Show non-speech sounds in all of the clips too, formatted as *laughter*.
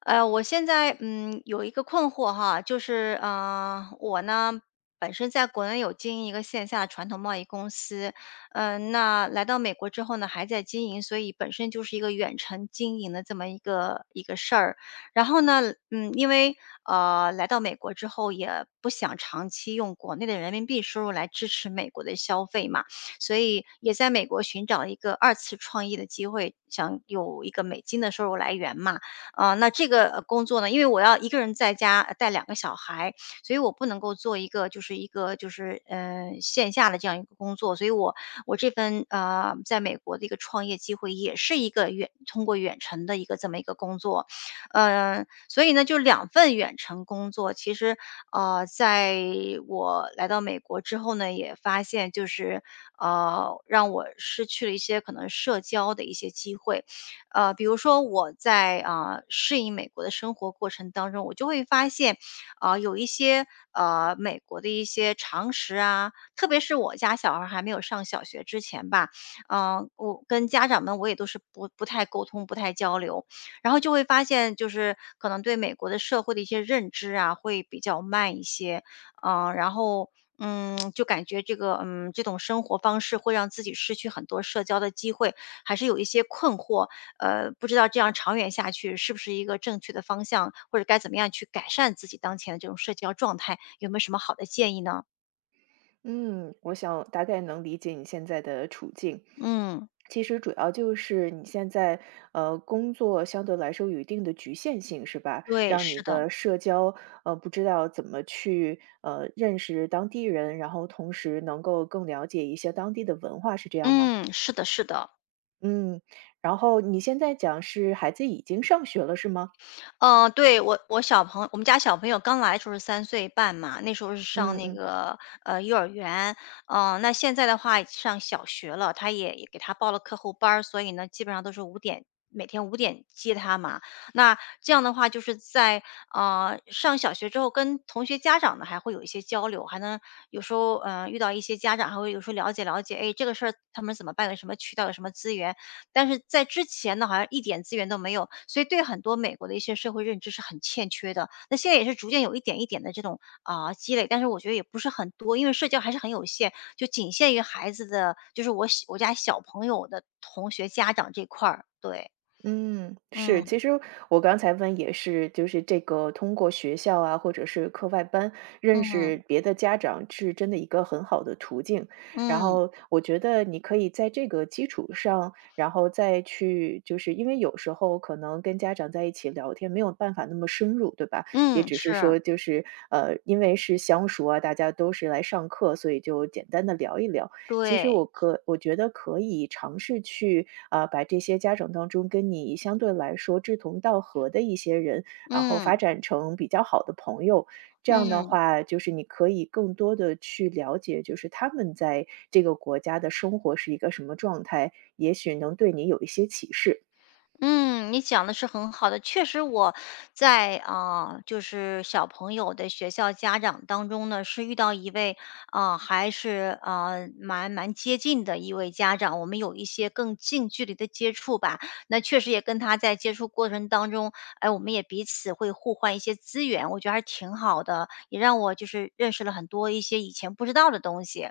我现在有一个困惑哈，就是我呢本身在国内有经营一个线下传统贸易公司。那来到美国之后呢，还在经营，所以本身就是一个远程经营的这么一个事儿。然后呢，因为来到美国之后，也不想长期用国内的人民币收入来支持美国的消费嘛，所以也在美国寻找一个二次创业的机会，想有一个美金的收入来源嘛。那这个工作呢，因为我要一个人在家带两个小孩，所以我不能够做一个就是线下的这样一个工作，所以我这份在美国的一个创业机会也是一个远通过远程的这么一个工作。所以呢就两份远程工作。其实呃在我来到美国之后呢，也发现就是让我失去了一些可能社交的一些机会。比如说我在适应美国的生活过程当中，我就会发现，有一些美国的一些常识啊，特别是我家小孩还没有上小学之前吧，我跟家长们我也都是不太沟通、不太交流，然后就会发现就是可能对美国的社会的一些认知啊会比较慢一些，然后。就感觉这个，这种生活方式会让自己失去很多社交的机会，还是有一些困惑。不知道这样长远下去是不是一个正确的方向，或者该怎么样去改善自己当前的这种社交状态，有没有什么好的建议呢？嗯，我想大概能理解你现在的处境。嗯，其实主要就是你现在，工作相对来说有一定的局限性，是吧？对，让你是的。的社交，不知道怎么去，认识当地人，然后同时能够更了解一些当地的文化，是这样吗？嗯，是的，是的。嗯，然后你现在讲是孩子已经上学了，是吗？嗯，对，我们家小朋友刚来的时候是3岁半嘛，那时候是上嗯那嗯。个，幼儿园。嗯，那现在的话上小学了，他也给他报了课后班儿，所以呢，基本上都是五点，每天五点接他嘛。那这样的话就是在，上小学之后跟同学家长呢还会有一些交流，还能有时候，遇到一些家长还会有时候了解了解，哎，这个事儿他们怎么办，有什么渠道，有什么资源。但是在之前呢，好像一点资源都没有，所以对很多美国的一些社会认知是很欠缺的。那现在也是逐渐有一点一点的这种积累，但是我觉得也不是很多，因为社交还是很有限，就仅限于孩子的，就是我家小朋友的同学家长这块儿。对。嗯，是，嗯其实我刚才问也是，就是这个通过学校啊，或者是课外班认识嗯别的家长，是真的一个很好的途径。然嗯后我觉得你可以在这个基础上，然后再去，就是因为有时候可能跟家长在一起聊天没有办法那么深入，对吧？也嗯，只是是，说就是因为是相熟啊，大家都是来上课，所以就简单的聊一聊。其实对。我觉得可以尝试去啊，把这些家长当中跟你相对来说志同道合的一些人，然后发嗯展成比较好的朋友。这样的嗯。话，就是你可以更多的去了解，就是他们在这个国家的生活是一个什么状态，也许能对你有一些启示。嗯，你讲的是很好的。确实我在，就是小朋友的学校家长当中呢，是遇到一位，还是，蛮接近的一位家长，我们有一些更近距离的接触吧。那确实也跟他在接触过程当中，哎，我们也彼此会互换一些资源，我觉得还是挺好的，也让我就是认识了很多一些以前不知道的东西。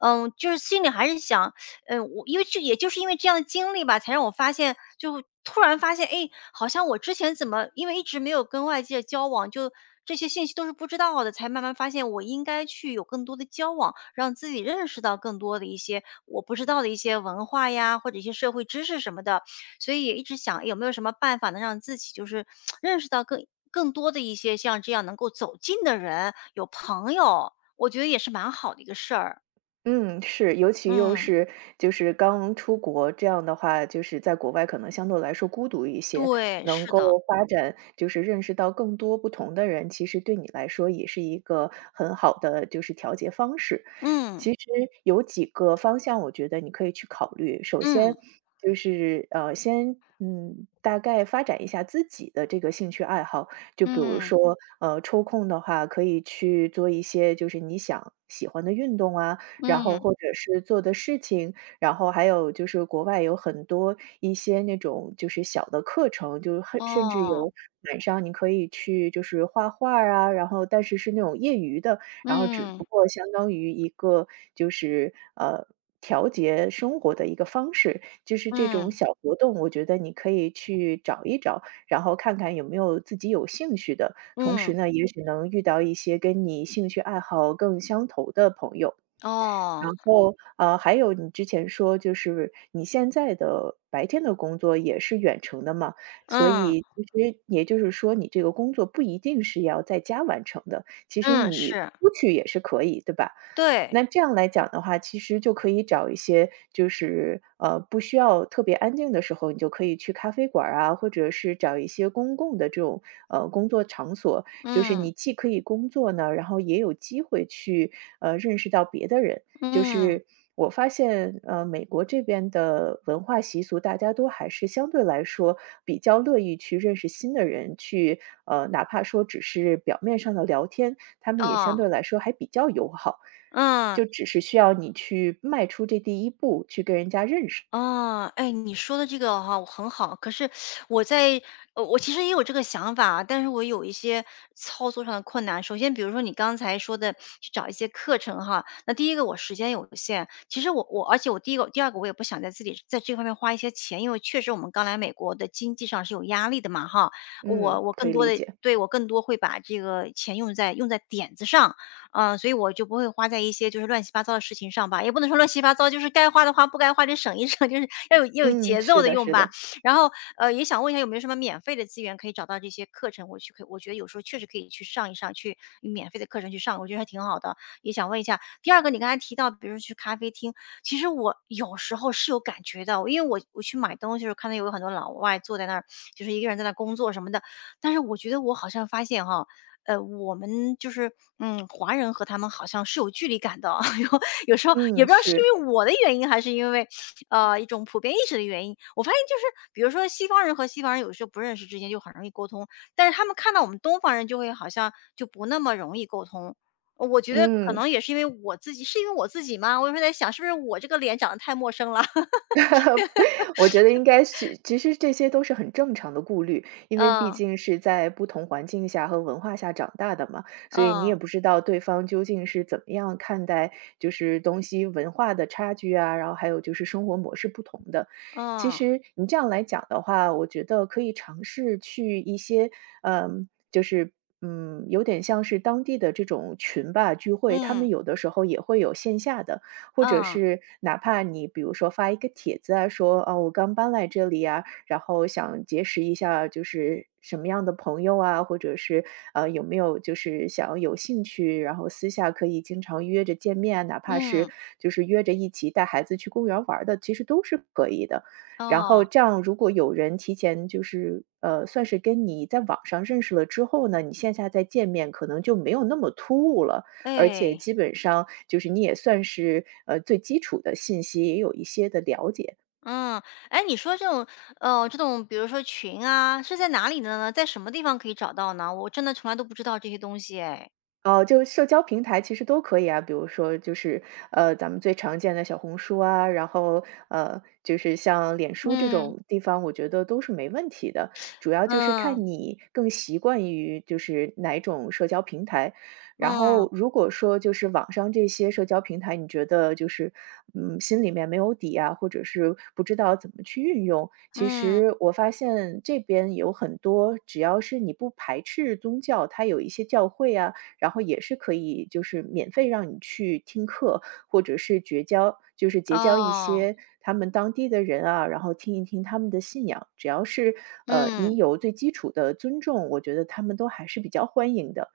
嗯，就是心里还是想，我因为这也就是因为这样的经历吧，才让我发现，就突然发现，哎，好像我之前怎么因为一直没有跟外界交往，就这些信息都是不知道的，才慢慢发现我应该去有更多的交往，让自己认识到更多的一些我不知道的一些文化呀，或者一些社会知识什么的。所以也一直想诶有没有什么办法能让自己就是认识到更多的一些像这样能够走近的人，有朋友，我觉得也是蛮好的一个事儿。嗯，是，尤其又嗯，是就是刚出国，这样的话，就是在国外可能相对来说孤独一些，对，能是够的。发展就是认识到更多不同的人，其实对你来说也是一个很好的就是调节方式。嗯，其实有几个方向，我觉得你可以去考虑。首嗯，先就是先大概发展一下自己的这个兴趣爱好，就比如嗯，说抽空的话可以去做一些就是你想喜欢的运动啊，然后嗯。或者是做的事情，然后还有就是国外有很多一些那种就是小的课程，就是很甚至哦，有晚上你可以去就是画画儿啊，然后但是是那种业余的，然后只嗯，不过相当于一个就是调节生活的一个方式，就是这种嗯，小活动，我觉得你可以去找一找，然后看看有没有自己有兴趣的，同嗯。时呢，也许能遇到一些跟你兴趣爱好更相投的朋友。哦，然后，还有你之前说，就是你现在的白天的工作也是远程的嘛，所嗯，以其实也就是说，你这个工作不一定是要在家完成的，其实嗯，你是，出去也是可以，对吧？对。那这样来讲的话，其实就可以找一些，就是不需要特别安静的时候，你就可以去咖啡馆儿啊，或者是找一些公共的这种工作场所，就是嗯，你既可以工作呢，然后也有机会去认识到别的人。就嗯，是我发现，美国这边的文化习俗，大家都还是相对来说比较乐意去认识新的人，去哪怕说只是表面上的聊天，他们也相哦，对来说还比较友好，嗯。就只是需要你去迈出这第一步，去跟人家认识。啊，哎，你说的这个哈，我很好。可是我在，我其实也有这个想法啊，但是我有一些操作上的困难。首先，比如说你刚才说的去找一些课程哈，那第一个我时间有限，其实我，而且我第一个、第二个我也不想在自己在这方面花一些钱，因为确实我们刚来美国的经济上是有压力的嘛哈。我嗯，我可更以多理的解。对我更多会把这个钱用在点子上。嗯，所以我就不会花在一些就是乱七八糟的事情上吧，也不能说乱七八糟，就是该花的花，不该花的省一省，*laughs* 就是要有嗯，节奏是的的，用是吧。的，然后，也想问一下有没有什么免费的资源可以找到这些课程，我去可以我觉得有时候确实可以去上一上，去免费的课程去上，我觉得还挺好的。也想问一下，第二个你刚才提到，比如说去咖啡厅，其实我有时候是有感觉的，因为我去买东西的时候看到有很多老外坐在那儿，就是一个人在那工作什么的，但是我觉得我好像发现哈，我们就是，嗯，华人和他们好像是有距离感的啊，*laughs* 有时候也嗯，不知道是是，因为我的原因，还是因为，一种普遍意识的原因。我发现就是，比如说西方人和西方人有时候不认识之间就很容易沟通，但是他们看到我们东方人就会好像就不那么容易沟通。我觉得可嗯。能也是因为我自己是因为我自己吗？我有时候在想是不是我这个脸长得太陌生了？*laughs* *laughs* 我觉得应该是，其实这些都是很正常的顾虑，因为毕嗯，竟是在不同环境下和文化下长大的嘛，所以你也嗯，不知道对方究竟是怎么样看待，就是东西文化的差距啊，然后还有就是生活模式不同的。其嗯，实你这样来讲的话，我觉得可以尝试去一些，嗯，就是。嗯，有点像是当地的这种群吧聚会，他嗯，们有的时候也会有线下的，或者嗯，是哪怕你比如说发一个帖子啊，说啊我刚搬来这里啊，然后想结识一下就是什么样的朋友啊，或者是有没有就是想有兴趣，然后私下可以经常约着见面啊，哪怕是嗯，就是约着一起带孩子去公园玩儿的，其实都是可以的。然后嗯，这样，如果有人提前就是算是跟你在网上认识了之后呢，你线下再见面，可能就没有那么突兀了。而且哎。基本上就是你也算是最基础的信息也有一些的了解。嗯，哎，你说这种，这种比如说群啊，是在哪里的呢？在什么地方可以找到呢？我真的从来都不知道这些东西哎。哦，就社交平台其实都可以啊，比如说就是，咱们最常见的小红书啊，然后，就是像脸书这嗯，种地方，我觉得都是没问题的，主要就是嗯，看你更习惯于就是哪种社交平台。然嗯，后如果说就是网上这些社交平台，你觉得就是，嗯，心里面没有底啊，或者是不知道怎么去运用，其嗯，实我发现这边有很多，只要是你不排斥宗教，它有一些教会啊。然后也是可以就是免费让你去听课，或者是绝交就是结交一哦，些他们当地的人啊，然后听一听他们的信仰。只要是，嗯。你有最基础的尊重，我觉得他们都还是比较欢迎的。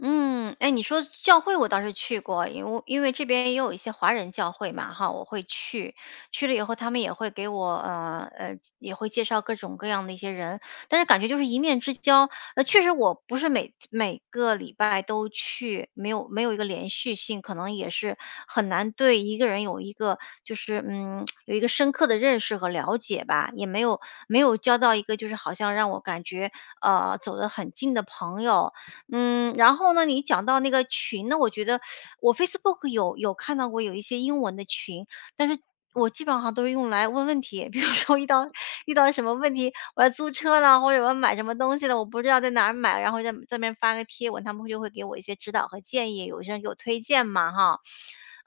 嗯，哎，你说教会我倒是去过，因为这边也有一些华人教会嘛，哈，我会去，去了以后他们也会给我，也会介绍各种各样的一些人，但是感觉就是一面之交。确实我不是每个礼拜都去，没有一个连续性，可能也是很难对一个人有一个就是有一个深刻的认识和了解吧，也没有交到一个就是好像让我感觉走得很近的朋友。嗯，然后呢，你讲到那个群呢，我觉得我 Facebook 有看到过有一些英文的群，但是我基本上都是用来问问题。比如说遇到什么问题，我要租车了，或者我要买什么东西了，我不知道在哪儿买，然后在这边发个贴文，他们就会给我一些指导和建议，有些人给我推荐嘛，哈，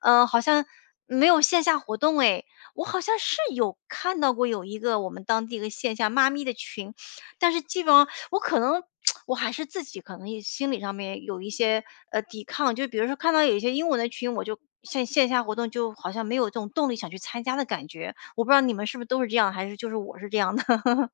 嗯，好像没有线下活动诶，我好像是有看到过有一个我们当地一个线下妈咪的群。但是基本上我可能 *tsk* 我还是自己可能也心理上面有一些，抵抗。就比如说看到有一些英文的群，我就线下活动就好像没有这种动力想去参加的感觉。我不知道你们是不是都是这样，还是就是我是这样的？*laughs*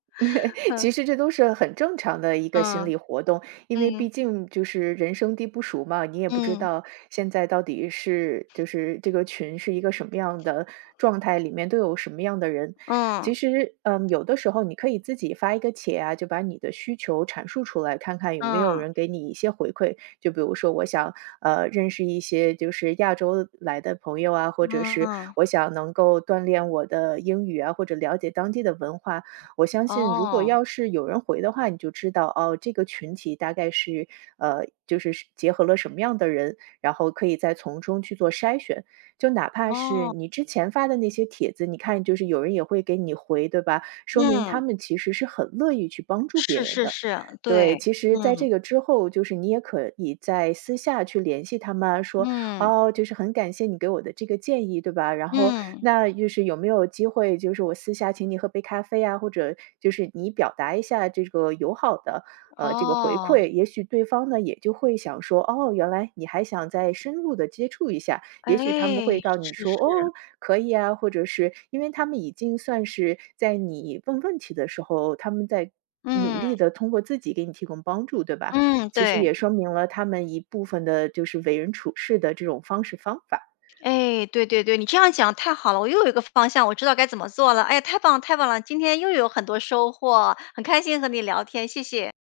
其实这都是很正常的一个心嗯，理活动，因为嗯，毕竟就是人生地不熟嘛，你也不知嗯，道现在到底是就是这个群是一个什么样的状态，里面都有什么样的人。嗯，其实，嗯，有的时候你可以自己发一个帖啊，就把你的需求阐述出来，看看有没有嗯，人给你一些回馈。就比如说，我想认识一些就是亚洲来的朋友啊，或者是嗯，我想能够锻炼我的英语啊，或者了解当地的文化。我相信如果哦，要是有人回的话，你就知道哦，这个群体大概是就是是结合了什么样的人，然后可以再从中去做筛选。就哪怕是哦，你之前发的那些帖子，你看就是有人也会给你回，对吧？说明他嗯，们其实是很乐意去帮助别是人是的。是，对，对，其实在嗯，这个之后，就是你也可以在私下去联系他们啊说嗯，哦，就是很感谢你给我的这个建议，对吧？然后嗯，那就是有没有机会，就是我私下请你喝杯咖啡啊，或者就是你表达一下这个友好的这个回哦，馈，也许对方呢也就会想说，哦，原来你还想再深入的接触一下，也许他们哎，会告你是说，是，哦，可以啊，或者是因为他们已经算是在你问问题的时候，他们在。努嗯，力的通过自己给你提供帮助，对吧？嗯，其实对。也说明了他们一部分的就是为人处事的这种方式方法。哎，对对对，你这样讲太好了，我又有一个方向，我知道该怎么做了。哎呀，太棒了太棒了，今天又有很多收获，很开心和你聊天，谢谢。